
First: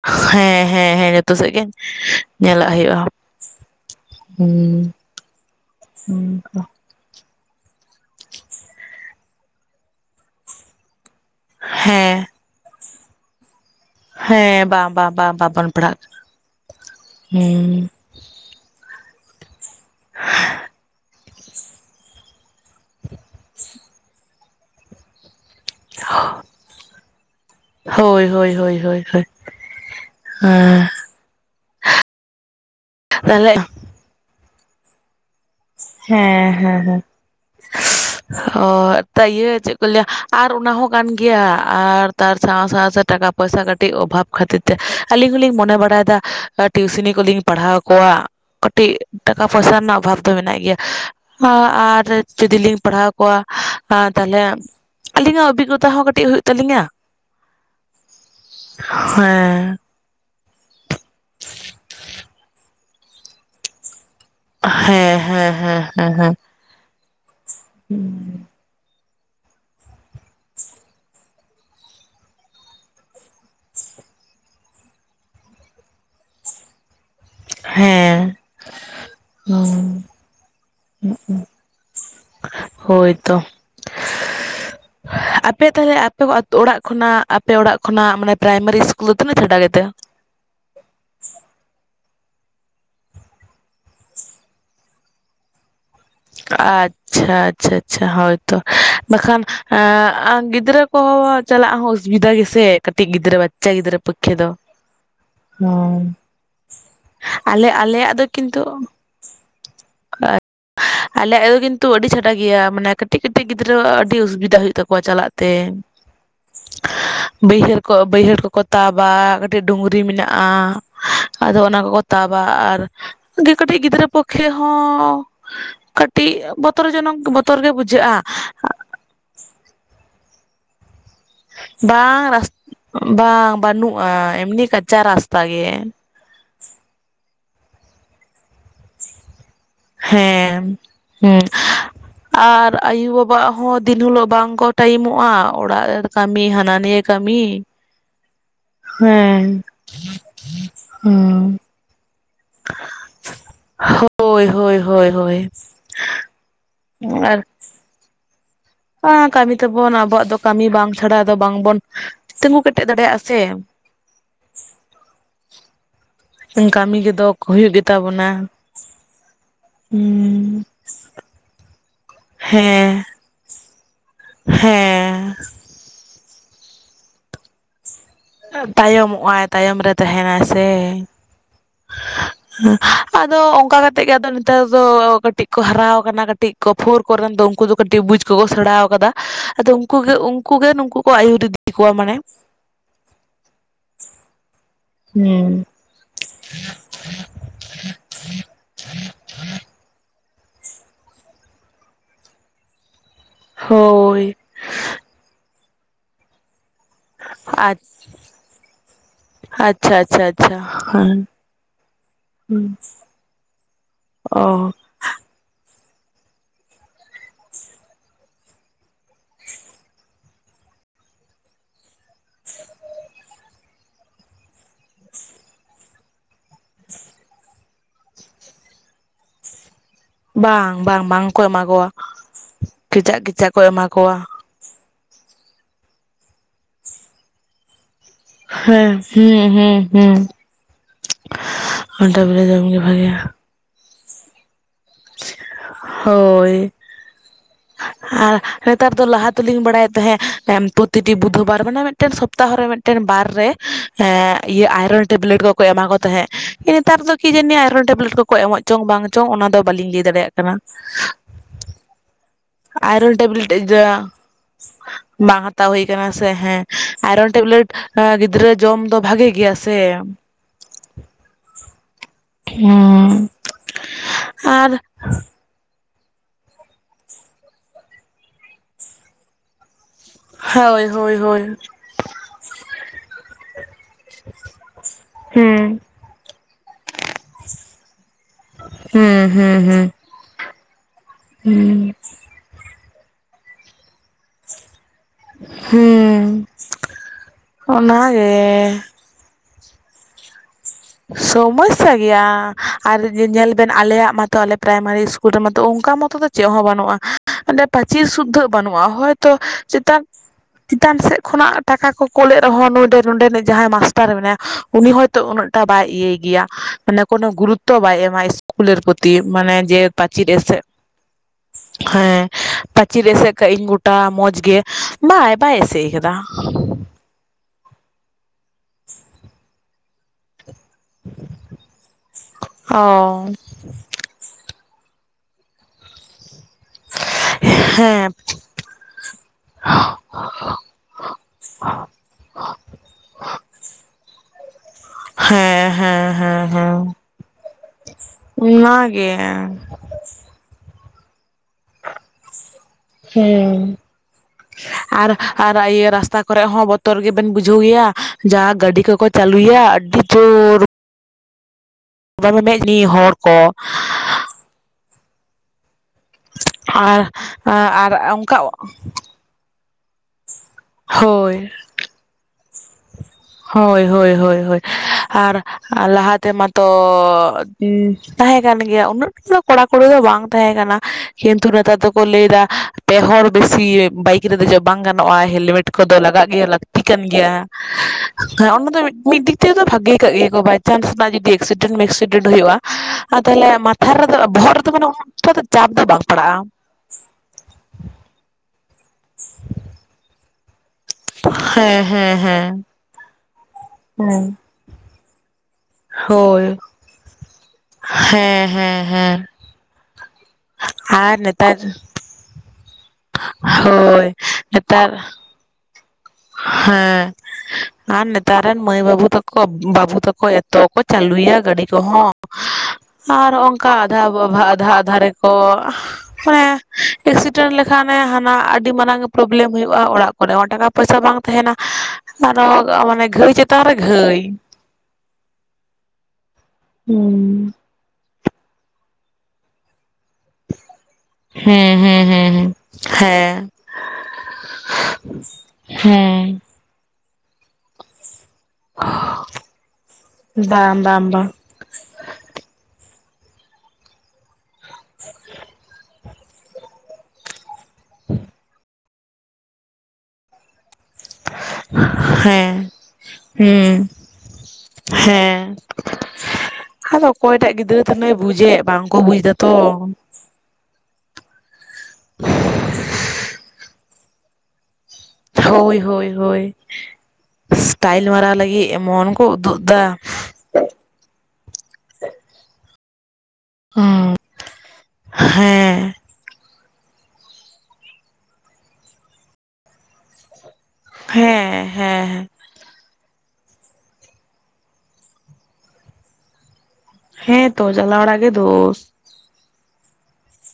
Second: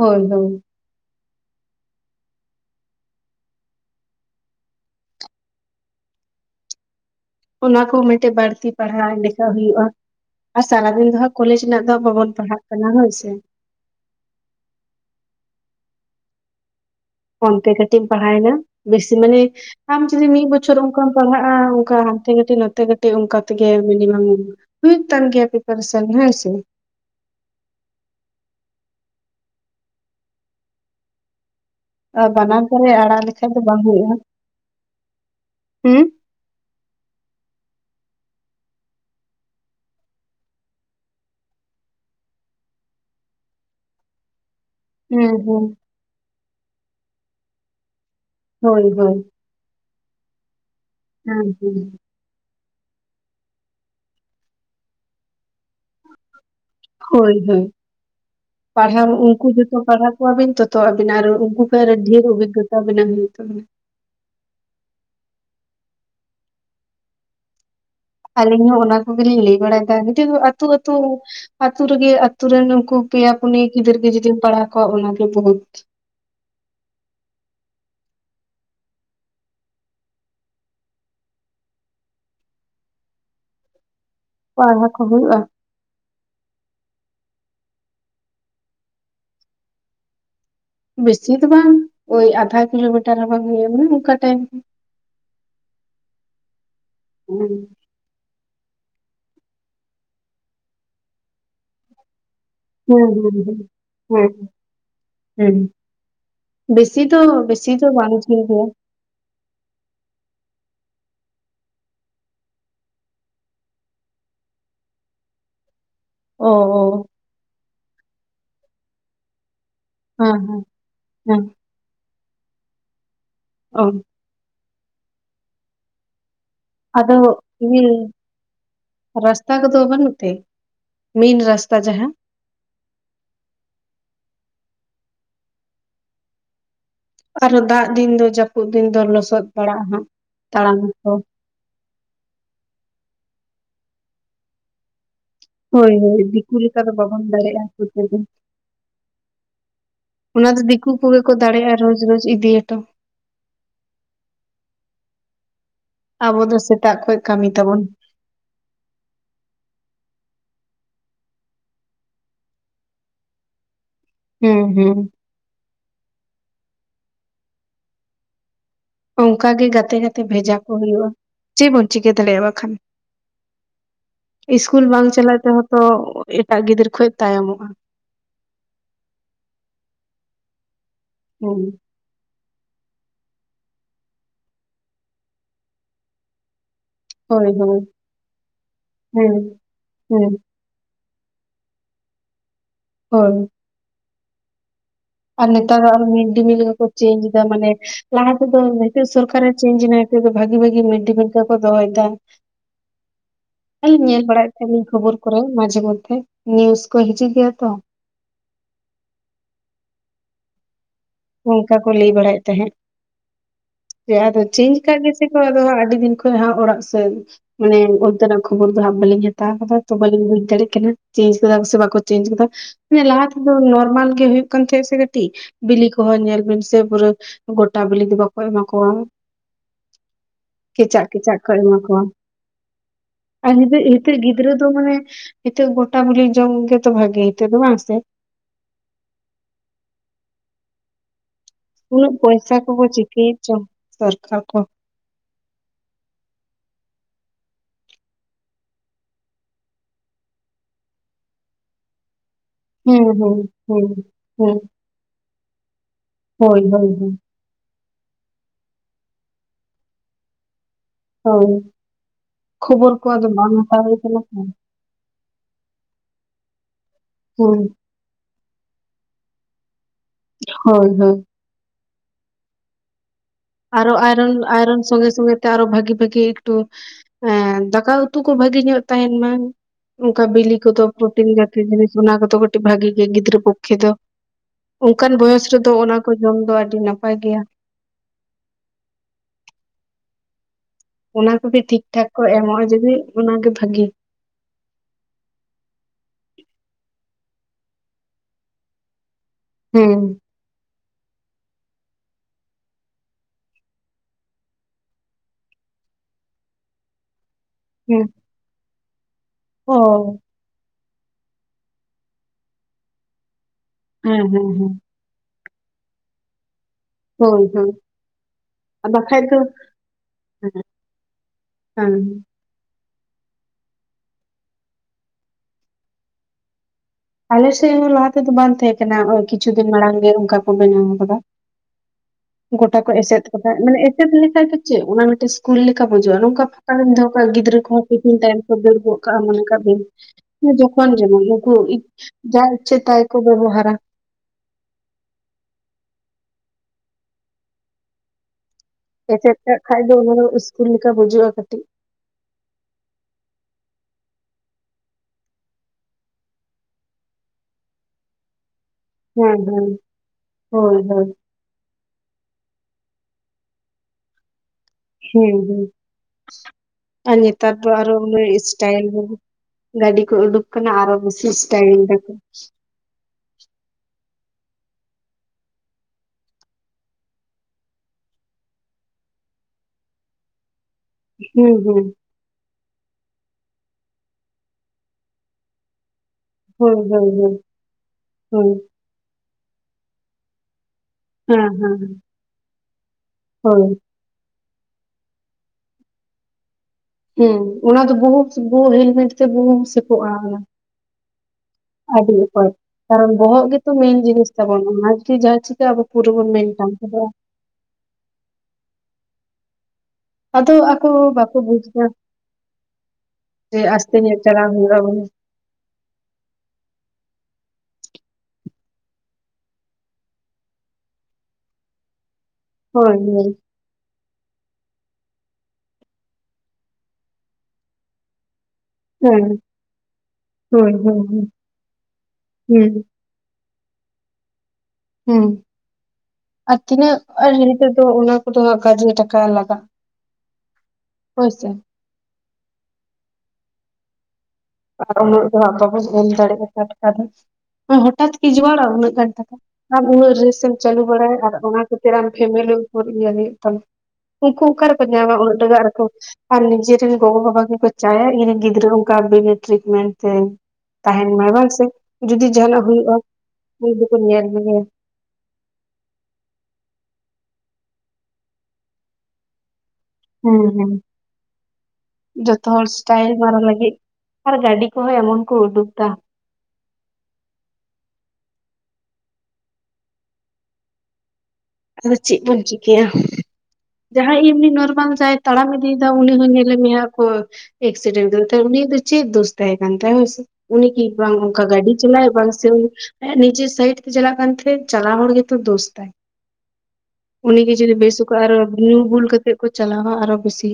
ᱦᱳᱭ ᱦᱳᱭ ᱦᱮᱸ ᱦᱮᱸ ᱦᱮᱸ ᱡᱚᱛᱚ ᱥᱮᱜ ᱜᱮ ᱧᱮᱞᱟᱜ ᱦᱩᱭᱩᱜᱼᱟ ᱦᱩᱸ ᱾ ᱱᱸᱠᱟ ᱚᱱᱟ ᱠᱚ ᱢᱤᱫᱴᱮᱡ ᱵᱟᱲᱛᱤ ᱯᱟᱲᱦᱟᱣ ᱞᱮᱠᱟ ᱦᱩᱭᱩᱜᱼᱟ ᱟᱨ ᱥᱟᱨᱟᱫᱤᱱ ᱫᱚ ᱦᱟᱸᱜ ᱠᱚᱞᱮᱡᱽ ᱨᱮᱱᱟᱜ ᱫᱚ ᱦᱮᱸ ᱵᱟᱵᱚᱱ ᱯᱟᱲᱦᱟᱜ ᱠᱟᱱᱟ ᱦᱳᱭ ᱥᱮ᱾ ᱦᱮᱸ ᱵᱟᱝ ᱵᱟᱝ ᱵᱟᱝ ᱵᱟᱵᱚᱱ ᱯᱟᱲᱦᱟᱜ ᱠᱟᱱᱟ᱾ ᱚᱱᱛᱮ ᱠᱟᱹᱴᱤᱡ ᱯᱟᱲᱦᱟᱭᱱᱟ ᱵᱮᱥᱤ ᱢᱟᱱᱮ ᱟᱢ ᱡᱩᱫᱤ ᱢᱤᱫ ᱵᱚᱪᱷᱚᱨ ᱚᱝᱠᱟᱢ ᱯᱟᱲᱦᱟᱜᱼᱟ ᱚᱝᱠᱟ ᱦᱟᱱᱛᱮ ᱠᱟᱹᱴᱤᱡ ᱱᱚᱛᱮ ᱠᱟᱹᱴᱤᱡ ᱚᱝᱠᱟ ᱛᱮᱜᱮ ᱢᱤᱱᱤᱢᱟᱢ ᱦᱩᱭᱩᱜ ᱛᱟᱱ ᱜᱮᱭᱟ ᱯᱤᱯᱟᱨᱮᱥᱮᱱ ᱦᱮᱸ ᱥᱮ᱾ ᱦᱳᱭ ᱦᱳᱭ ᱦᱳᱭ ᱦᱳᱭ ᱦᱳᱭ, ᱦᱮᱸ᱾ ᱟᱨ ᱵᱟᱱᱟᱨ ᱠᱚᱨᱮ ᱟᱲᱟᱜ ᱞᱮᱠᱷᱟᱡ ᱛᱟᱦᱞᱮ ᱫᱚ ᱵᱟᱝ ᱦᱩᱭᱩᱜᱼᱟ᱾ ᱦᱩᱸ, ᱦᱮᱸ ᱦᱮᱸ ᱦᱮᱸ᱾ ᱚᱻ ᱛᱟᱭ ᱤᱭᱟᱹ ᱪᱮᱫ ᱠᱚ ᱞᱟᱹᱭᱟ ᱟᱨ ᱚᱱᱟ ᱦᱚᱸ ᱠᱟᱱ ᱜᱮᱭᱟ ᱟᱨ ᱛᱟᱨ ᱥᱟᱶ ᱥᱟᱶᱛᱮ ᱴᱟᱠᱟ ᱯᱚᱭᱥᱟ ᱠᱟᱴᱤᱜ ᱚᱵᱷᱟᱵᱷ ᱠᱷᱟᱛᱤᱨ ᱛᱮ, ᱟᱞᱤᱧ ᱦᱩᱸ ᱦᱚᱸᱞᱤᱧ ᱦᱩᱸ ᱢᱚᱱᱮ ᱵᱟᱲᱟᱭᱫᱟ ᱟ ᱴᱤᱭᱩᱥᱤᱱᱤ ᱠᱚᱞᱤᱧ ᱯᱟᱲᱦᱟᱣ ᱠᱚᱣᱟ᱾ ᱦᱳᱭ ᱠᱟᱹᱴᱤᱡ ᱦᱳᱭ ᱴᱟᱠᱟ ᱯᱚᱭᱥᱟ ᱨᱮᱱᱟᱜ ᱚᱵᱷᱟᱵᱽ ᱫᱚ ᱢᱮᱱᱟᱜ ᱜᱮᱭᱟ, ᱦᱩᱸ ᱦᱟ ᱦᱩᱸ ᱟᱨ ᱡᱩᱫᱤ ᱞᱤᱧ ᱯᱟᱲᱦᱟᱣ ᱠᱚᱣᱟ ᱟ ᱛᱟᱦᱞᱮ ᱟᱞᱤᱧᱟᱜ ᱚᱵᱷᱤᱜᱽᱜᱚᱛᱟ ᱦᱚᱸ ᱠᱟᱴᱤᱡ ᱦᱩᱭᱩᱜ ᱛᱟᱞᱤᱧᱟ᱾ ᱦᱳᱭ ᱦᱳᱭ, ᱯᱟᱲᱦᱟᱣ ᱩᱱᱠᱩ ᱡᱚᱛᱚ ᱦᱮᱸ *unintelligible* ᱠᱚᱣᱟᱵᱤᱱ ᱛᱚ ᱛᱚ ᱟᱵᱤᱱ ᱟᱨ ᱩᱱᱠᱩ ᱠᱷᱚᱡ ᱟᱨᱚ ᱰᱷᱤᱨ ᱚᱵᱤᱜᱜᱚᱛᱟ ᱵᱮᱱᱟᱣ ᱦᱩᱭᱩᱜ ᱛᱟᱵᱤᱱᱟ᱾ ᱦᱮᱸ ᱦᱮᱸ ᱦᱮᱸ ᱦᱮᱸ ᱦᱮᱸ᱾ ᱦᱩᱸ᱾ ᱟᱞᱤᱧ ᱦᱚᱸ ᱚᱱᱟ ᱠᱚᱜᱮᱞᱤᱧ ᱞᱟᱹᱭ ᱵᱟᱲᱟᱭᱫᱟ ᱱᱤᱛᱚᱜ ᱫᱚ ᱟᱛᱩ ᱟᱛᱩ ᱟᱛᱳ ᱨᱮᱜᱮ ᱟᱛᱩ ᱨᱮᱱ ᱩᱱᱠᱩ ᱯᱮᱭᱟ ᱯᱩᱱᱤᱭᱟᱹ ᱜᱤᱫᱟᱹᱨ ᱜᱮ ᱡᱩᱫᱤᱢ ᱯᱟᱲᱦᱟᱣ ᱠᱚᱣᱟ ᱚᱱᱟᱜᱮ ᱵᱩᱦᱩᱛ᱾ ᱦᱮᱸ, ᱦᱩᱸ, ᱦᱩᱸᱜᱼᱩᱸ᱾ ᱦᱳᱭ ᱛᱚ᱾ ᱯᱟᱲᱦᱟ ᱠᱚ ᱦᱩᱭᱩᱜᱼᱟ᱾ ᱟᱯᱮ ᱛᱟᱦᱞᱮ ᱟᱯᱮ ᱟᱛᱩ, ᱚᱲᱟᱜ ᱠᱷᱚᱱᱟᱜ ᱟᱯᱮ ᱚᱲᱟᱜ ᱠᱷᱚᱱᱟᱜ ᱢᱟᱱᱮ ᱯᱨᱟᱭᱢᱟᱨᱤ ᱤᱥᱠᱩᱞ ᱛᱤᱱᱟᱹᱜ ᱪᱷᱟᱰᱟ ᱜᱮᱛᱮ? ᱵᱮᱥᱤ ᱫᱚ ᱵᱟᱝ ᱳᱭ ᱟᱫᱷᱟ, ᱠᱤᱞᱳᱢᱤᱴᱟᱨ ᱦᱚᱸ ᱵᱟᱝ ᱦᱩᱭᱩᱜ ᱢᱟᱱᱮ ᱚᱝᱠᱟ ᱴᱟᱭᱤᱢ ᱛᱮ᱾ ᱟᱪᱪᱷᱟ ᱦᱩᱸ ᱟᱪ ᱪᱷᱟ, ᱦᱚᱭᱛᱚ ᱵᱟᱠᱷᱟᱱ ᱮᱸᱻ ᱜᱤᱫᱽᱨᱟᱹ ᱠᱚᱦᱚᱸ ᱪᱟᱞᱟᱜ ᱦᱚᱸ ᱚᱥᱵᱤᱫᱟ ᱜᱮᱥᱮ ᱠᱟᱹᱴᱤᱡ ᱦᱩᱸ ᱦᱩᱸ ᱜᱤᱫᱽᱨᱟᱹ ᱦᱩᱸ ᱵᱟᱪᱪᱟ ᱜᱤᱫᱽᱨᱟᱹ ᱯᱚᱠᱠᱷᱮ ᱦᱮᱸ ᱫᱚ᱾ ᱦᱮᱸ ᱦᱚᱸ, ᱵᱮᱥᱤ ᱫᱚ ᱟᱞᱮ ᱵᱮᱥᱤ ᱵᱟᱝ ᱟᱞᱮᱭᱟᱜ ᱫᱚ ᱡᱷᱟᱹᱞ ᱠᱤᱱᱛᱩ ᱜᱮᱭᱟ ᱟᱞᱮᱭᱟᱜ ᱫᱚ ᱠᱤᱱᱛᱩ ᱟᱹᱰᱤ ᱪᱷᱟᱰᱟ ᱜᱮᱭᱟ, ᱢᱟᱱᱮ ᱠᱟᱹᱴᱤᱡ ᱠᱟᱹᱴᱤᱡ ᱜᱤᱫᱽᱨᱟᱹ ᱟᱰᱤ ᱚᱥᱩᱵᱤᱫᱟ ᱦᱩᱭᱩᱜ ᱛᱟᱠᱚᱣᱟ ᱪᱟᱞᱟᱜ ᱛᱮ᱾ *unintelligible* ᱚ *inaudible* ᱵᱟᱹᱭᱦᱟᱹᱲ ᱠᱚ ᱵᱟᱹᱭᱦᱟᱹᱲ ᱠᱚᱠᱚ ᱛᱟᱵᱟ ᱠᱟᱹ ᱴᱤᱡ ᱰᱩᱝᱨᱤ ᱦᱮᱸ ᱢᱮᱱᱟᱜᱼᱟ, ᱦᱮᱸ ᱦᱮᱸ ᱟᱫᱚ ᱚᱱᱟ ᱠᱚᱠᱚ ᱛᱟᱵᱟ ᱟᱨ ᱠᱟᱹᱴᱤᱡ ᱚ ᱜᱤᱫᱽᱨᱟᱹ ᱯᱚᱠ ᱠᱷᱮ ᱦᱚᱸ ᱠᱟᱹᱴᱤᱡ ᱵᱚᱛᱚᱨ ᱡᱚᱱᱚᱠ ᱟᱫᱚ ᱵᱚᱛᱚᱨ ᱜᱮ ᱤᱭᱟᱹ ᱵᱩᱡᱷᱟᱹᱜᱼᱟ᱾ ᱨᱟᱥᱛᱟ ᱠᱚᱫᱚ ᱵᱟᱹᱱᱩᱜ ᱛᱮ? ᱢᱮᱱ ᱨᱟᱥᱛᱟ ᱡᱟᱦᱟᱸ ᱵᱟᱝ ᱨᱟᱥ ᱵᱟᱝ ᱵᱟᱹᱱᱩᱜᱼᱟ, ᱮᱢᱱᱤ ᱠᱟᱪᱟ ᱨᱟᱥᱛᱟ ᱜᱮ᱾ ᱟᱨᱦᱚᱸ ᱫᱟᱜ ᱫᱤᱱ ᱫᱚ ᱡᱟᱯᱩᱫ ᱫᱤᱱ ᱫᱚ ᱞᱚᱥᱚᱫ᱾ ᱯᱟᱲᱟᱜᱼᱟ ᱦᱟᱸᱜ ᱦᱮᱸ, ᱛᱟᱲᱟᱢ ᱠᱚ ᱦᱩᱸ, ᱟᱨ ᱟᱭᱩ ᱵᱟᱵᱟᱜ ᱦᱚᱸ ᱫᱤᱱ ᱦᱤᱞᱳᱜ ᱵᱟᱝ ᱠᱚ ᱴᱟᱭᱤᱢᱚᱜᱼᱟ, ᱚᱲᱟᱜ ᱦᱳᱭ ᱨᱮ ᱦᱳᱭ ᱠᱟᱹᱢᱤ ᱫᱤᱠᱩ ᱦᱟᱱᱟ ᱞᱮᱠᱟ ᱫᱚ ᱱᱤᱭᱟᱹ ᱵᱟᱵᱚᱱ ᱠᱟᱹᱢᱤ᱾ ᱫᱟᱲᱮᱭᱟᱜᱼᱟ ᱯᱨᱚᱛᱮᱠ ᱫᱤᱱ ᱦᱮᱸ, *inaudible* ᱦᱩᱸ᱾ ᱨᱳᱡᱽ ᱨᱳᱡᱽ ᱤᱫᱤ ᱦᱚᱴᱚ᱾ ᱦᱳᱭ ᱦᱳᱭ ᱦᱳᱭ ᱦᱳᱭ᱾ ᱟᱵᱚ ᱫᱚ ᱥᱮᱛᱟᱜ ᱠᱷᱚᱡ ᱠᱟᱹᱢᱤ ᱛᱟᱵᱚᱱ᱾ ᱦᱟᱸ ᱠᱟᱹᱢᱤ ᱛᱟᱵᱚᱱ ᱟᱵᱚᱣᱟᱜ ᱫᱚ ᱠᱟᱹᱢᱤ ᱵᱟᱝ ᱪᱷᱟᱰᱟ ᱫᱚ ᱵᱟᱝᱵᱚᱱ ᱛᱤᱸᱜᱩ ᱠᱮᱴᱮᱡ ᱫᱟᱲᱮᱭᱟᱜᱼᱟ ᱥᱮᱢ᱾ ᱦᱩᱸ ᱦᱩᱸ᱾ ᱠᱟᱹᱢᱤ ᱜᱮᱫᱚ ᱦᱩᱭᱩᱜ ᱜᱮ ᱛᱟᱵᱚᱱᱟ᱾ ᱚᱝᱠᱟ ᱜᱮ ᱜᱟᱛᱮ ᱜᱟᱛᱮ ᱵᱷᱮᱡᱟ ᱠᱚ ᱦᱩᱭᱩᱜᱼᱟ, ᱪᱮᱫ ᱵᱚᱱ ᱪᱤᱠᱟᱹ ᱫᱟᱲᱮᱭᱟᱜ ᱵᱟᱠᱷᱟᱱ᱾ ᱦᱮᱸ ᱤᱥᱠᱩᱞ ᱵᱟᱝ ᱦᱮᱸ ᱪᱟᱞᱟᱜ ᱛᱮᱦᱚᱸ ᱛᱚ ᱮᱴᱟᱜ ᱜᱤᱫᱟᱹᱨ ᱠᱷᱚᱡ ᱛᱟᱭᱚᱢᱚᱜᱼᱟ᱾ ᱛᱟᱭᱚᱢᱚᱜ ᱟᱭ ᱛᱟᱭᱚᱢ ᱨᱮ ᱛᱟᱦᱮᱸᱱᱟᱭ ᱥᱮ᱾ ᱦᱩᱸ᱾ *inaudible* ᱦᱮᱸ ᱟᱫᱚ ᱚᱝᱠᱟ ᱠᱟᱛᱮ ᱜᱮ ᱟᱫᱚ ᱱᱮᱛᱟᱨ ᱫᱚ ᱠᱟᱹᱴᱤᱡ ᱠᱚ ᱦᱟᱨᱟᱣ ᱠᱟᱱᱟ ᱠᱟᱹᱴᱤᱡ᱾ ᱠᱚ ᱯᱷᱳᱨ ᱠᱚᱨᱮᱱ ᱫᱚ ᱦᱳᱭ ᱩᱱᱠᱩ ᱫᱚ ᱦᱳᱭ ᱠᱟᱹᱴᱤᱡ ᱵᱩᱡ ᱠᱚᱠᱚ ᱥᱮᱬᱟᱣ ᱠᱟᱫᱟ, ᱦᱩᱸ ᱟᱫᱚ ᱩᱱᱠᱩ ᱜᱮ ᱦᱩᱸ ᱩᱱᱠᱩ ᱜᱮ ᱱᱩᱠᱩ ᱠᱚ ᱟᱹᱭᱩᱨ ᱤᱫᱤ ᱠᱚᱣᱟ ᱢᱟᱱᱮ ᱦᱚᱭ ᱟᱨ ᱦᱩᱸ ᱱᱮᱛᱟᱨ ᱦᱚᱸ ᱟᱨᱚ ᱢᱤᱰ-ᱰᱮ ᱢᱤᱞ ᱠᱚ ᱠᱚ ᱪᱮᱧᱡ ᱮᱫᱟ ᱢᱟᱱᱮ ᱞᱟᱦᱟ ᱛᱮᱫᱚ ᱱᱤᱛᱚᱜ ᱥᱚᱨᱠᱟᱨᱮ ᱪᱮᱪᱧᱡ ᱮᱱᱟ ᱱᱤᱛᱚᱜ ᱫᱚ ᱵᱷᱟᱜᱤ ᱵᱷᱟᱜᱤ ᱢᱤᱰᱤᱢᱤᱞ ᱠᱚᱠᱚ ᱫᱚᱦᱚᱭᱫᱟ᱾ ᱦᱚᱭ ᱧᱮᱞ ᱦᱳᱭ ᱵᱟᱲᱟ ᱭᱮᱫ ᱛᱟᱦᱮᱱ ᱞᱤᱧ ᱠᱷᱚᱵᱚᱨ ᱠᱚᱨᱮ ᱢᱟᱡᱷᱮ ᱢᱚᱫᱽᱫᱷᱮ᱾ ᱱᱤᱭᱩᱡ ᱠᱚ ᱦᱤᱡᱩᱜ ᱜᱮᱭᱟ ᱛᱚ ᱟᱪ ᱟᱪᱪᱷᱟ ᱟᱪᱪᱷᱟ ᱟᱪᱪᱷᱟ ᱦᱮᱸ᱾ ᱦᱳᱭ ᱚᱱᱠᱟ ᱠᱚ ᱞᱟᱹᱭ ᱵᱟᱲᱟᱭᱮᱫ ᱦᱩᱸ᱾ ᱛᱟᱦᱮᱸᱫ, ᱡᱮ ᱟᱫᱚ ᱚ ᱪᱮᱡ ᱪᱟᱜ ᱜᱮᱥᱮ ᱠᱚ ᱟᱫᱚ ᱦᱟᱸᱜ ᱟᱹᱰᱤ ᱫᱤᱱ ᱠᱷᱚᱡ ᱦᱟᱸᱜ ᱚᱲᱟᱜ ᱥᱮᱫ ᱢᱟᱱᱮ ᱚᱱᱛᱮᱱᱟᱜ ᱠᱷᱚᱵᱚᱨ ᱫᱚ ᱦᱟᱸᱜ ᱵᱟᱹᱞᱤᱧ ᱦᱟᱛᱟᱣ ᱟᱠᱟᱫᱟ ᱛᱚ ᱵᱟᱹᱞᱤᱧ ᱵᱩᱡ ᱫᱟᱲᱮᱭᱟᱜ ᱠᱟᱱᱟ ᱪᱮᱧᱡ ᱠᱟᱫᱟ ᱥᱮ ᱵᱟᱠᱚ ᱪᱮᱧᱡ ᱟᱠᱟᱫᱟ᱾ ᱦᱮᱸ ᱞᱟᱦᱟ ᱛᱮᱫᱚ ᱱᱚᱨᱢᱟᱞ ᱜᱮ ᱦᱩᱭᱩᱜ ᱠᱟᱱ ᱛᱟᱦᱮᱸ ᱥᱮ ᱠᱟᱹᱴᱤᱡ ᱵᱤᱞᱤ ᱠᱚᱦᱚᱸ ᱧᱮᱞ ᱵᱤᱱ ᱥᱮ ᱯᱩᱨᱟᱹ ᱜᱚᱴᱟ ᱵᱤᱞᱤ ᱫᱚ ᱵᱟᱠᱚ ᱮᱢᱟ ᱠᱚᱣᱟ᱾ ᱵᱟᱝ ᱵᱟᱝ ᱠᱮᱪᱟᱜ ᱠᱮᱪᱟᱜ ᱵᱟᱝᱠᱚ ᱠᱚ ᱮᱢᱟ ᱠᱚᱣᱟ ᱠᱮᱪᱟᱜ ᱟᱨ ᱠᱮᱪᱟᱜ ᱠᱚ ᱧᱤᱫᱟᱹ ᱮᱢᱟ ᱱᱤᱛᱟᱜ ᱠᱚᱣᱟ ᱜᱮ ᱜᱤᱫᱽᱨᱟᱹ ᱫᱚ ᱢᱟᱱᱮ ᱱᱤᱛᱟᱜ ᱜᱚᱴᱟ ᱵᱤᱞᱤ ᱡᱚᱢ ᱜᱮ ᱛᱚ ᱵᱷᱟᱜᱮ ᱱᱤᱛᱳᱜ ᱫᱚ ᱵᱟᱝ ᱥᱮ᱾ ᱦᱮᱸ ᱦᱩᱸ ᱦᱩᱸ ᱦᱩᱸ ᱜᱚᱴᱟ ᱵᱮᱹᱞᱮᱹ ᱡᱚᱢ ᱜᱮ ᱵᱷᱟᱜᱮᱭᱟ᱾ ᱛᱚ ᱥᱚᱨᱠᱟᱨ ᱠᱚ, ᱦᱳᱭ ᱟᱨ ᱱᱮᱛᱟᱨ ᱫᱚ ᱞᱟᱦᱟ ᱛᱮᱞᱤᱧ ᱵᱟᱲᱟᱭᱮᱫ ᱛᱟᱦᱮᱸᱫ ᱯᱨᱚᱛᱤᱴᱤ ᱵᱩᱫᱷ ᱵᱟᱨ ᱢᱟᱱᱮ ᱢᱤᱫᱴᱮᱱ ᱥᱚᱯᱛᱟᱦᱚ ᱨᱮ ᱢᱤᱫᱴᱮᱱ ᱦᱩᱸ ᱵᱟᱨ ᱦᱩᱸ ᱨᱮ ᱦᱩᱸ ᱦᱩᱸ ᱤᱭᱟᱹ ᱟᱭᱨᱚᱱ ᱴᱮᱵᱞᱮᱴ ᱠᱚ ᱮᱢᱟ ᱠᱚ ᱛᱟᱦᱮᱸᱫ᱾ ᱦᱳᱭ ᱦᱳᱭ ᱱᱮᱛᱟᱨ ᱫᱚ ᱦᱳᱭ ᱠᱤ ᱡᱟᱹᱱᱤ ᱟᱭᱨᱚᱱ ᱴᱮᱵᱞᱮᱴ ᱠᱚᱠᱚ ᱮᱢᱚᱜ ᱪᱚᱝ ᱵᱟᱝ ᱪᱚᱝ ᱚᱱᱟ ᱫᱚ ᱵᱟᱹᱞᱤᱧ ᱞᱟᱹᱭ ᱫᱟᱲᱮᱭᱟᱜ ᱠᱟᱱᱟ᱾ ᱦᱳᱭ ᱠᱷᱚᱵᱚᱨ ᱠᱚ ᱟᱭᱨᱚᱱ ᱟᱫᱚ ᱴᱮᱵᱞᱮᱴ ᱵᱟᱝ ᱦᱟᱛᱟᱣ ᱡᱟ ᱦᱩᱭ ᱠᱟᱱᱟ ᱛᱚ ᱵᱟᱝ ᱦᱟᱛᱟᱣ ᱦᱩᱭ ᱟᱠᱟᱱᱟ ᱥᱮ ᱦᱮᱸ ᱟᱭᱨᱚᱱ ᱦᱩᱸ ᱴᱮᱵᱞᱮᱴ ᱮᱸ ᱜᱤᱫᱽᱨᱟᱹ ᱡᱚᱢ ᱫᱚ ᱵᱷᱟᱜᱮ ᱜᱮᱭᱟ ᱥᱮ᱾ ᱦᱳᱭ ᱦᱳᱭ ᱦᱩᱸ ᱟᱨᱚ ᱟᱭᱨᱚᱱ ᱟᱨ ᱟᱭᱨᱚᱱ ᱥᱚᱝᱜᱮ ᱥᱚᱝᱜᱮ ᱛᱮ ᱟᱨᱚ ᱵᱷᱟᱜᱤ ᱵᱷᱟᱜᱤ ᱮᱠᱴᱩ ᱦᱮᱸ ᱫᱟᱠᱟ ᱩᱛᱩ ᱠᱚ ᱵᱷᱟᱹᱜᱤ ᱧᱚᱜ ᱛᱟᱦᱮᱸᱱ ᱢᱟ ᱚᱱᱠᱟ ᱵᱤᱞᱤ ᱠᱚᱫᱚ ᱦᱳᱭ ᱦᱳᱭ ᱯᱨᱳᱚᱴᱤᱱ ᱦᱳᱭ ᱡᱟᱛᱮ ᱡᱤᱱᱤᱥ ᱚᱱᱟ ᱠᱚᱫᱚ ᱠᱟᱹᱴᱤᱡ ᱵᱷᱟᱜᱤ ᱜᱮ ᱜᱤᱫᱽᱨᱟᱹ ᱯᱚᱠᱠᱷᱮ ᱫᱚ, ᱚᱱᱠᱟᱱ ᱵᱚᱭᱚᱥ ᱨᱮᱫᱚ ᱦᱩᱸ ᱚᱱᱟ ᱠᱚ ᱡᱚᱢ ᱫᱚ ᱟᱹᱰᱤ ᱱᱟᱯᱟᱭ ᱜᱮᱭᱟ, ᱦᱩᱸ ᱦᱩᱸ ᱦᱩᱸ ᱚᱱᱟ ᱠᱚᱜᱮ ᱴᱷᱤᱠ ᱦᱩᱸ ᱴᱷᱟᱠ ᱠᱚ ᱮᱢᱚᱜᱼᱟ ᱡᱩᱫᱤ ᱚᱱᱟ ᱜᱮ ᱵᱷᱟᱜᱤ, ᱦᱩᱸ ᱚᱱᱟᱜᱮ ᱦᱩᱸ ᱥᱚᱢᱚᱥᱥᱟ ᱜᱮᱭᱟ ᱟᱨ ᱧᱮᱞ ᱵᱮᱱ ᱟᱞᱮᱭᱟᱜ ᱢᱟᱛᱚ ᱟᱞᱮ ᱯᱨᱟᱭᱢᱟᱨᱤ ᱤᱥ ᱚᱱᱟ ᱢᱟᱛᱚ ᱚᱱᱠᱟ ᱢᱚᱛᱚ ᱫᱚ ᱪᱮᱫ ᱦᱚᱸ ᱵᱟᱹᱱᱩᱜᱼᱟ ᱱᱮᱛ ᱯᱟᱹᱪᱤᱨ ᱦᱮᱸ ᱥᱩᱫᱽᱫᱷᱟᱹᱜ ᱵᱟᱹᱱᱩᱜᱼᱟ ᱦᱳᱭᱛᱚ ᱚ ᱪᱮᱛᱟᱱ, ᱪᱮᱛᱟᱱ ᱥᱮᱫ ᱠᱷᱚᱱᱟᱜ ᱴᱟᱠᱟ ᱠᱚ ᱠᱳᱞᱮᱫ ᱨᱮᱦᱚᱸ ᱱᱩᱭ ᱫᱚ ᱱᱚᱰᱮᱱᱤᱡ ᱡᱟᱦᱟᱸᱭ ᱢᱟᱥᱴᱟᱨ ᱦᱮᱸ ᱢᱮᱱᱟᱭᱟ ᱦᱮᱸ ᱦᱮᱸ ᱩᱱᱤ ᱦᱚᱭ ᱛᱚ ᱩᱱᱟᱹᱜ ᱴᱟᱜ ᱵᱟᱭ ᱤᱭᱟᱹᱭ ᱜᱮᱭᱟ ᱢᱟᱱᱮ ᱩᱱᱳᱜ ᱦᱳᱭ ᱦᱳᱭ ᱜᱩᱨᱩᱛᱛᱚ ᱵᱟᱭ ᱮᱢᱟ ᱤᱥᱠᱩᱞᱮᱨ ᱯᱨᱚᱛᱤ ᱵᱟᱠᱷᱟᱡ ᱫᱚ ᱢᱟᱱᱮ ᱡᱮ ᱯᱟᱹᱪᱤᱨ ᱮᱥᱮᱫ ᱦᱮᱸ ᱦᱮᱸ ᱯᱟᱹᱪᱤᱨ ᱮᱥᱮᱫ ᱠᱟᱜ ᱤᱧ ᱜᱚᱴᱟ ᱢᱚᱡᱽ ᱜᱮ ᱵᱟᱭ ᱵᱟᱭ ᱮᱥᱮᱫ ᱠᱟᱫᱟ, ᱟᱞᱮ ᱥᱮᱫ ᱦᱚᱸ ᱞᱟᱦᱟ ᱛᱮᱫᱚ ᱵᱟᱝ ᱛᱟᱦᱮᱸ ᱠᱟᱱᱟ ᱱᱟᱜ-ᱚᱭ ᱠᱤᱪᱷᱩ ᱫᱤᱱ ᱢᱟᱲᱟᱝ ᱜᱮ ᱚᱱᱠᱟ᱾ ᱠᱚ ᱵᱮᱱᱟᱣ ᱟᱠᱟᱫᱟ ᱜᱚᱴᱟ ᱠᱚ ᱮᱥᱮᱫ ᱚ ᱠᱟᱫᱟ- ᱢᱟᱱᱮ ᱮᱥᱮᱫ ᱞᱮᱠᱟᱡ ᱫᱚ ᱪᱮᱫ ᱚᱱᱟ ᱢᱤᱴᱮᱡ ᱥᱠᱩᱞ ᱞᱮᱠᱟ ᱵᱩᱡᱩᱜᱼᱟ ᱱᱚᱝᱠᱟ ᱯᱷᱟᱠᱟ ᱨᱮᱢ ᱫᱚᱦᱚ ᱠᱚᱣᱟ ᱜᱤᱫᱽᱨᱟᱹ ᱠᱚᱦᱚᱸ ᱦᱮᱸ ᱴᱤᱯᱷᱤᱱ ᱴᱟᱭᱤᱢ *inaudible* ᱜᱚ ᱠᱟᱜ ᱢᱚᱱᱮ ᱠᱟᱜ ᱵᱤᱱ ᱡᱚᱠᱷᱚᱱ ᱡᱮᱢᱚᱱ ᱱᱩᱠᱩ ᱤᱛ ᱡᱟ ᱤᱪᱪᱷᱟᱹ ᱛᱟᱭ ᱠᱚ ᱵᱮᱵᱚᱦᱟᱨᱟ, ᱦᱮᱸ ᱦᱮᱸ ᱦᱮᱸ ᱦᱮᱸ, ᱚᱱᱟ ᱮᱥᱮᱫ ᱠᱟᱜ ᱠᱷᱟᱱ ᱫᱚ ᱚᱱᱟ ᱫᱚ ᱤᱥᱠᱩᱞ ᱞᱮᱠᱟ ᱵᱩᱡᱩᱜᱼᱟ ᱠᱟᱹᱴᱤᱡ, ᱦᱮᱸ᱾ ᱟᱨ ᱟᱨ ᱤᱭᱟᱹ ᱨᱟᱥᱛᱟ ᱠᱚᱨᱮ ᱦᱚᱸ ᱵᱚᱛᱚᱨ ᱜᱮᱵᱮᱱ ᱵᱩᱡᱷᱟᱹᱣ ᱜᱮᱭᱟ ᱡᱟᱦᱟᱸ ᱜᱟᱹᱰᱤ ᱠᱚ ᱠᱚ ᱦᱮᱸ ᱪᱟᱹᱞᱩᱭᱟ ᱦᱮᱸ ᱟᱹᱰᱤ ᱡᱳᱨ, ᱦᱳᱭ ᱦᱳᱭ ᱵᱟᱱᱮᱡᱱᱤᱭᱟᱹ ᱦᱚᱲ ᱠᱚ, ᱦᱮᱸ ᱦᱳᱭ ᱟᱨ ᱱᱮᱛᱟᱨ ᱫᱚ ᱟᱨ ᱟᱨᱚ ᱩᱱᱟᱹᱜ ᱚᱱᱠᱟ ᱥᱴᱟᱭᱤᱞ, ᱜᱟᱹᱰᱤ ᱠᱚ ᱩᱰᱩᱠ ᱠᱟᱱᱟ ᱟᱨᱚ ᱦᱳᱭ ᱵᱮᱥᱮᱥᱴᱟᱤᱞ ᱛᱟᱠᱚ ᱦᱳᱭ ᱦᱳᱭ ᱦᱳᱭ ᱦᱳᱭ ᱟᱨ, ᱟᱨ ᱞᱟᱦᱟᱛᱮ ᱢᱟᱛᱚ ᱛᱟᱦᱮᱸ ᱠᱟᱱ ᱜᱮᱭᱟ ᱩᱱᱟᱹᱜ ᱴᱟᱜ ᱫᱚ ᱠᱚᱲᱟᱠᱩᱲᱤ ᱫᱚ ᱵᱟᱝ ᱛᱟᱦᱮᱸ ᱠᱟᱱᱟ, ᱠᱤᱱᱛᱩ ᱦᱩᱸ ᱱᱮᱛᱟᱨ ᱦᱩᱸ ᱫᱚᱠᱚ ᱞᱟᱹᱭᱫᱟ ᱯᱮ ᱦᱚᱲ ᱵᱮᱥᱤ ᱵᱟᱭᱤᱠ ᱨᱮ ᱫᱮᱡᱚᱜ ᱵᱟᱝ ᱜᱟᱱᱚᱜᱼᱟ᱾ ᱦᱮᱞᱢᱮᱴ ᱠᱚᱫᱚ ᱞᱟᱜᱟᱜ ᱜᱮ ᱦᱳᱭ ᱞᱟᱹᱛᱤ ᱦᱳᱭ ᱠᱟᱱ ᱦᱳᱭ ᱜᱮᱭᱟ ᱦᱳᱭ ᱚᱱᱟ ᱫᱚ ᱢᱤᱴᱤᱡ, *unintelligible* ᱱᱮᱫ ᱫᱚ ᱵᱷᱟᱜᱮ ᱠᱟᱜ ᱜᱮᱭᱟ ᱵᱟᱭ ᱪᱟᱱᱥ ᱨᱮᱱᱟᱜ ᱡᱩᱫᱤ ᱦᱮᱸ ᱮᱠᱥᱤᱰᱮᱱᱴ ᱦᱮᱸ ᱢᱮᱮᱠᱥᱤᱰᱮᱱᱴ ᱦᱩᱭᱩᱜᱼᱟ ᱟ ᱛᱟᱦᱚᱞᱮ ᱦᱳᱭ ᱢᱟᱛᱷᱟ ᱨᱮᱫᱚ ᱵᱚᱦᱚᱜ ᱨᱮᱫᱚ ᱢᱟᱱᱮ ᱩᱱᱠᱟ ᱫᱚ ᱪᱟᱯ ᱫᱚ ᱵᱟᱝ ᱯᱟᱲᱟᱜᱼᱟ ᱾ ᱦᱮᱸ ᱚᱱᱟ ᱫᱚ ᱵᱩᱦᱩᱛ ᱵᱩ ᱦᱮᱞᱢᱮᱴ ᱛᱮ ᱵᱩᱦᱩᱢ ᱥᱮᱯᱚᱜᱼᱟ ᱚᱱᱟ, ᱦᱮᱸ ᱦᱮᱸ ᱟᱹᱰᱤ ᱦᱮᱸ ᱟᱭ ᱠᱟᱨᱚᱱ ᱵᱚᱦᱚᱜ ᱜᱮᱛᱚ ᱢᱮᱱ ᱦᱮᱸ ᱡᱤᱱᱤᱥ ᱛᱟᱵᱚ, ᱦᱳᱭ ᱚᱱᱟ ᱡᱩᱫᱤ ᱡᱟᱦᱟᱸ ᱪᱤᱠᱟᱜᱼᱟ ᱟᱱᱟ ᱯᱩᱨᱟ ᱦᱳᱭ ᱢᱮᱱᱛᱟᱢ ᱩᱱᱠᱩ ᱫᱚ, ᱦᱮᱸ ᱦᱮᱸ ᱦᱮᱸ ᱾ ᱟᱫᱚ ᱾ ᱟᱨ ᱱᱮᱛᱟᱨ, ᱟᱥᱛᱮ ᱦᱳᱭ ᱱᱚ ᱪᱟᱞᱟᱣ *unintelligible* ᱦᱩᱲᱟ ᱱᱮᱛᱟᱨ ᱦᱩᱞᱤ ᱦᱮᱸ, ᱟᱨ ᱱᱮᱛᱟᱨ ᱨᱮᱱ ᱢᱟᱹᱭ ᱵᱟᱹᱵᱩ ᱛᱟᱠᱚ ᱵᱟᱹᱵᱩ ᱛᱟᱠᱚ ᱮᱛᱚ ᱠᱚ ᱪᱟᱹᱞᱩᱭᱟ ᱜᱟᱹᱰᱤ ᱠᱚᱦᱚᱸ ᱦᱳᱭ ᱾ ᱦᱳᱭ ᱟᱨ ᱝᱠᱟ ᱟᱫᱷᱟ ᱵᱟ ᱟᱫᱷᱟ ᱟᱫᱷᱟ ᱨᱮᱠᱚ, ᱦᱮᱸ ᱮᱠᱥᱤᱰᱮᱱᱴ ᱞᱮᱠᱷᱟᱱ ᱮ ᱦᱟᱱᱟ ᱟᱹᱰᱤ ᱟᱹᱰᱤ ᱢᱟᱨᱟᱝ ᱦᱮᱸ ᱯᱨᱚᱵᱞᱮᱢ ᱦᱩᱭᱩᱜᱼᱟ ᱚᱲᱟᱜ ᱠᱚᱨᱮ ᱦᱚᱸ ᱴᱟᱠᱟ ᱦᱳᱭ ᱯᱚᱭᱥᱟ ᱦᱳᱭ ᱵᱟᱝ ᱛᱟᱦᱮᱱᱟ ᱟᱫᱚ ᱦᱮᱸ ᱚᱱᱮ ᱜᱷᱟᱹᱲᱤᱪ ᱛᱟᱨ ᱜᱟᱹᱭ, ᱦᱩᱸ ᱟᱨ ᱛᱤᱱᱟᱹᱜ ᱟᱨ ᱦᱩᱸ ᱱᱤᱛᱚᱜ ᱫᱚ ᱚᱱᱟ ᱠᱚᱫᱚ ᱜᱟᱭᱫᱮ ᱴᱟᱠᱟ ᱞᱟᱜᱟᱜᱼᱟ ᱾ ᱦᱮᱸ ᱦᱮᱸ ᱦᱮᱸ ᱦᱸ ᱦᱮᱸᱻ, ᱟᱫ ᱩᱱᱟᱹᱜ ᱫᱚ ᱦᱟᱸᱜ ᱵᱟᱵᱚᱱ ᱮᱢ ᱫᱟᱲᱮᱜ-ᱟ ᱯᱟᱸᱪ ᱯᱟᱫᱚᱱ ᱾ ᱦᱚᱴᱟᱛ ᱠ ᱡᱩᱣᱟᱲᱼᱟ ᱩᱱᱟᱹᱜ ᱜᱟᱱ ᱴᱟᱠᱟ ᱟᱢ ᱩᱱᱟᱹᱜ ᱨᱤᱥ ᱵᱟᱝ ᱪᱟᱹᱞᱩ ᱵᱟᱝ ᱵᱟᱲᱟᱭᱟ ᱵᱟᱝ ᱟᱨ ᱚᱱᱟ, ᱛᱮ ᱟᱢ ᱯᱷᱮᱢᱮᱞᱤ ᱩᱯᱚᱨ ᱧᱮᱧ ᱦᱚᱭᱚᱜ ᱛᱟᱢᱟ ᱾ ᱩᱱᱠᱩᱚᱠᱟᱨᱮ ᱠᱚ ᱧᱟᱢᱟ ᱩᱱᱟᱜᱴᱟᱠᱟ ᱟᱨ ᱱᱤᱡᱮᱨ ᱨᱮᱱ ᱜᱚᱜᱚ ᱵᱟᱵᱟ ᱜᱮᱠᱚ, ᱪᱟᱸᱭ ᱤᱧ ᱜᱤᱫᱽᱨᱟᱹ ᱚᱱᱠᱟ ᱵᱮᱢᱮᱴᱨᱤᱠ ᱢᱮᱱ ᱛᱮ, ᱛᱟᱦᱮᱱ ᱢᱟᱭ ᱵᱟᱝᱥᱮ ᱡᱩᱫᱤ ᱦᱮᱸ ᱡᱟᱦᱟᱱᱟᱜ ᱦᱩᱭᱩᱜᱼᱟ ᱩᱱᱤ ᱦᱩᱸ ᱫᱚᱠᱚ ᱧᱮᱞ ᱢᱮᱭᱟ ᱾ ᱦᱮᱸ ᱾ ᱟᱫᱚ ᱚᱠᱚᱭᱴᱟᱜ ᱜᱤᱫᱽᱨᱟᱹ ᱛᱟᱢᱮ ᱵᱩᱡᱮᱫ ᱵᱟᱝᱠᱚ ᱵᱩᱡ ᱮᱫᱟᱛᱚ, ᱦᱮᱸ ᱦᱮᱸ ᱡᱚᱛᱚᱦᱚᱲ ᱥᱴᱟᱭᱤᱞ ᱢᱟᱨᱟᱣ ᱞᱟᱹᱜᱤᱫ, ᱟᱨ ᱜᱟᱹᱰᱤ ᱠᱚᱦᱚᱸ ᱮᱢᱚᱱ ᱠᱚ ᱩᱰᱩᱠ ᱦᱳᱭ ᱫᱟ ᱾ ᱦᱳᱭ ᱦᱳᱭ ᱥᱴᱟᱭᱤᱞ ᱢᱟᱨᱟᱣ ᱞᱟᱹᱜᱤᱫ ᱮᱢᱚᱱ ᱠᱚ ᱩᱫᱩᱜ ᱮᱫᱟ, ᱟᱫᱚ ᱪᱮᱫ ᱵᱚᱱ ᱪᱤᱠᱟᱹᱭᱟ? ᱡᱟᱦᱟᱸᱭ ᱮᱢᱱᱤ ᱱᱚᱨᱢᱟᱞ ᱡᱟᱭ ᱛᱟᱲᱟᱢ ᱤᱫᱤᱭᱮᱫᱟ ᱦᱮᱸ ᱩᱱᱤ ᱦᱚᱸ ᱧᱮᱞᱮ ᱢᱮᱭᱟ ᱠᱚ, ᱮᱠᱥᱤᱰᱮᱱᱴ ᱫᱚ ᱩᱱᱤ ᱫᱚ ᱪᱮᱫ ᱫᱚᱥ ᱛᱟᱦᱮ ᱠᱟᱱ ᱛᱟᱭᱟ ᱦᱚᱭ ᱥᱮ, ᱩᱱᱤ ᱠᱤ ᱵᱟᱝ ᱚᱱᱠᱟ ᱦᱮᱸ ᱜᱟᱹᱰᱤ ᱦᱮᱸ ᱪᱟᱞᱟᱭᱮᱫ ᱵᱟᱝ ᱥᱮ ᱩᱱᱤ, ᱱᱤᱡᱮ ᱥᱟᱭᱤᱰ ᱛᱮ ᱪᱟᱞᱟ ᱠᱟᱱ ᱛᱮ ᱪᱟᱞᱟᱣ ᱦᱚᱲ ᱜᱮ ᱛᱚ ᱫᱳᱥᱫᱟᱭ ᱩᱱᱤ ᱦᱮᱸ ᱜᱮ ᱛᱚ ᱡᱩᱫᱤ ᱪᱟᱞᱟᱣ ᱵᱮᱥᱠᱚ ᱦᱚᱲᱟᱜ ᱜᱮ ᱟᱨᱚ ᱧᱩ ᱫᱳᱥ ᱵᱷᱩᱞ ᱠᱟᱛᱮ ᱠᱚ ᱪᱟᱞᱟᱣᱟ ᱟᱨᱚ ᱵᱮᱥᱤ,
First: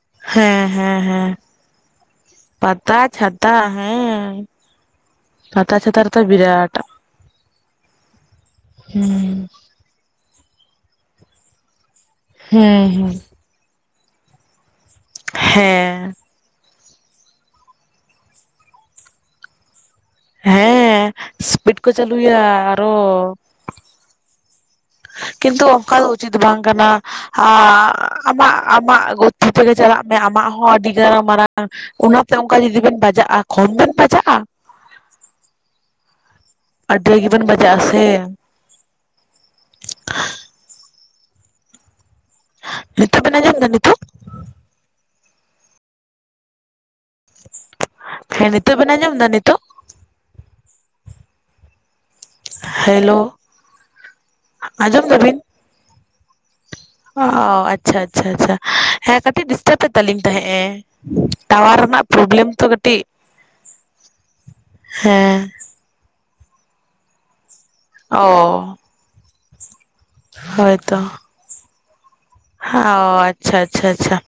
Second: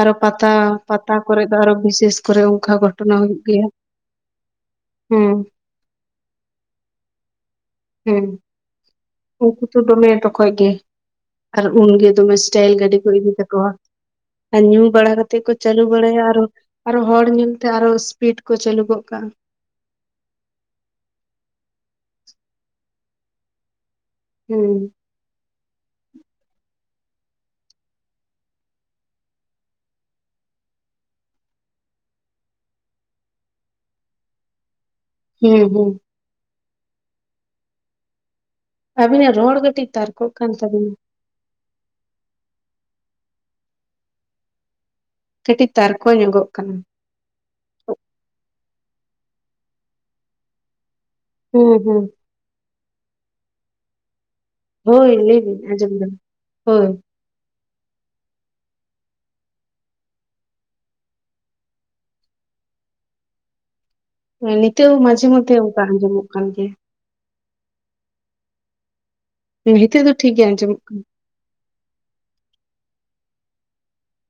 ᱟᱨᱚ ᱯᱟᱛᱟ ᱦᱮᱸ ᱦᱮᱸ ᱯᱟᱛᱟ ᱦᱮᱸ ᱠᱚᱨᱮ ᱫᱚ ᱟᱨᱚ ᱵᱤᱥᱮᱥ ᱠᱚᱨᱮ ᱚᱱᱠᱟ ᱯᱟᱛᱟ ᱜᱷᱚᱴᱚᱱᱟ ᱦᱩᱭᱩᱜ ᱪᱷᱟᱛᱟ ᱜᱮᱭᱟ ᱾ ᱟᱨᱯᱟᱛᱟᱪᱟᱸᱛᱟ ᱨᱮᱫᱚ ᱵᱤᱨᱟᱴᱟ, ᱦᱮᱸ᱾ ᱦᱮᱸ ᱾ ᱩᱱᱠᱩ ᱫᱚᱢᱮ ᱛᱚᱠᱚᱭ ᱜᱮ, ᱟᱨ ᱩᱱᱜᱮ ᱫᱚᱢᱮ ᱥᱴᱟᱭᱤᱞ ᱦᱮᱸ ᱜᱟᱹᱰᱤ ᱠᱚ ᱦᱮᱸ ᱤᱫᱤ ᱠᱟᱛᱮ ᱠᱚᱦᱟᱸ ᱟᱨ ᱧᱩ ᱵᱟᱲᱟ ᱠᱟᱛᱮ ᱠᱚ ᱪᱟᱹᱞᱩ ᱦᱮᱸ ᱵᱟᱲᱟᱭᱟ ᱾ ᱟᱨᱚ ᱟᱨᱚ ᱦᱚᱲ ᱧᱮᱞᱛᱮ, ᱟᱨᱚ ᱤᱥᱯᱤᱰ ᱠᱚ ᱪᱟᱹᱞᱩ ᱜᱚᱜ ᱠᱟᱜᱼᱟ ᱾ ᱦᱮᱸᱻ ᱤᱥᱯᱤᱰ ᱠᱚ ᱪᱟᱹᱞᱩᱭᱟ ᱟᱨᱚ ᱾ ᱦᱩᱸᱻ, ᱠᱤᱱᱛᱩ, ᱚᱱᱠᱟ ᱫᱚ ᱩᱪᱤᱛ ᱵᱟᱝ ᱠᱟᱱᱟ? ᱦᱼᱟᱸᱻ ᱟᱢᱟᱜ, ᱟᱢᱟᱜ ᱜᱚᱛᱤ ᱛᱮᱜᱮ ᱪᱟᱞᱟᱜ ᱢᱮ, ᱟᱢᱟᱜ ᱦᱚᱸ ᱟᱹᱰᱤᱜᱟᱝ ᱢᱟᱨᱟᱝ ᱚᱱᱟᱛᱮ ᱚᱱᱠᱟ ᱡᱩᱫᱤ ᱵᱮᱱ ᱵᱟᱡᱟᱜᱼᱟ, ᱠᱚᱢ ᱵᱮᱱ ᱵᱟᱡᱟᱜᱼᱟ ᱾ ᱦᱮᱸᱻᱦᱩᱸ, ᱟᱹᱰᱤ ᱨᱟᱜᱤ ᱵᱮᱱ ᱵᱟᱡᱟᱜᱼᱟ, ᱥᱮ, ᱟᱹᱵᱤᱱᱟᱜ ᱨᱚᱲ ᱠᱟᱹᱴᱤᱡ ᱛᱟᱨᱠᱚᱜ ᱠᱟᱱ ᱛᱟᱵᱤᱱᱟ ᱾ ᱱᱤᱛᱚᱜ ᱵᱮᱱ ᱟᱡᱚᱢ ᱮᱫᱟ ᱱᱤᱛᱚᱜ? ᱠᱟᱹᱴᱤᱡ ᱛᱟᱨᱠᱚ ᱧᱚᱜᱚᱜ ᱠᱟᱱᱟ ᱾ ᱦᱟ ᱦᱮᱸ, ᱱᱤᱛᱚᱜ ᱵᱮᱱ ᱟᱸᱡᱚᱢ ᱮᱫᱟ ᱱᱤᱛᱚᱜ? ᱦᱩᱸ ᱦᱩᱸ, ᱦᱟᱭᱼᱞᱳ, ᱦᱳᱭ ᱞᱟᱹᱭ ᱵᱮᱱ, ᱟᱡᱚᱢ ᱮᱫᱟᱞᱤᱧ, ᱦᱳᱭ ᱾ ᱚᱻ ᱟᱪᱪᱷᱟ ᱟᱪᱪᱷᱟ ᱟᱪᱪᱷᱟ, ᱦᱮᱸ ᱠᱟᱹᱴᱤᱡ ᱰᱤᱥᱴᱟᱵ ᱮᱫ ᱛᱟᱞᱤᱧ ᱛᱟᱦᱮᱸ ᱮ ᱾ ᱴᱟᱣᱟᱨ ᱨᱮᱱᱟᱜ ᱯᱨᱚᱵᱮᱞᱮᱢ ᱛᱚ ᱠᱟᱹᱴᱤᱡ, ᱦᱮᱸᱻ ᱱᱤᱛᱳᱜ ᱦᱚᱸ ᱢᱟᱡᱷᱮ ᱦᱮᱸ ᱢᱚᱫᱫᱷᱮ, ᱚᱲᱠᱟ ᱟᱸᱡᱚᱢᱚᱜ ᱠᱟᱱ ᱜᱮᱭᱟ ᱾ ᱳᱻ, ᱱᱤᱛᱚᱜ ᱫᱚ ᱴᱷᱤᱠ ᱜᱮ ᱟᱡᱚᱢᱚᱜ ᱠᱟᱱᱟ ᱾ ᱦᱟᱸᱼ ᱚᱻ ᱟᱪᱪᱷᱟ ᱟᱪᱪᱷᱟ ᱟᱪᱪᱷᱟ ᱾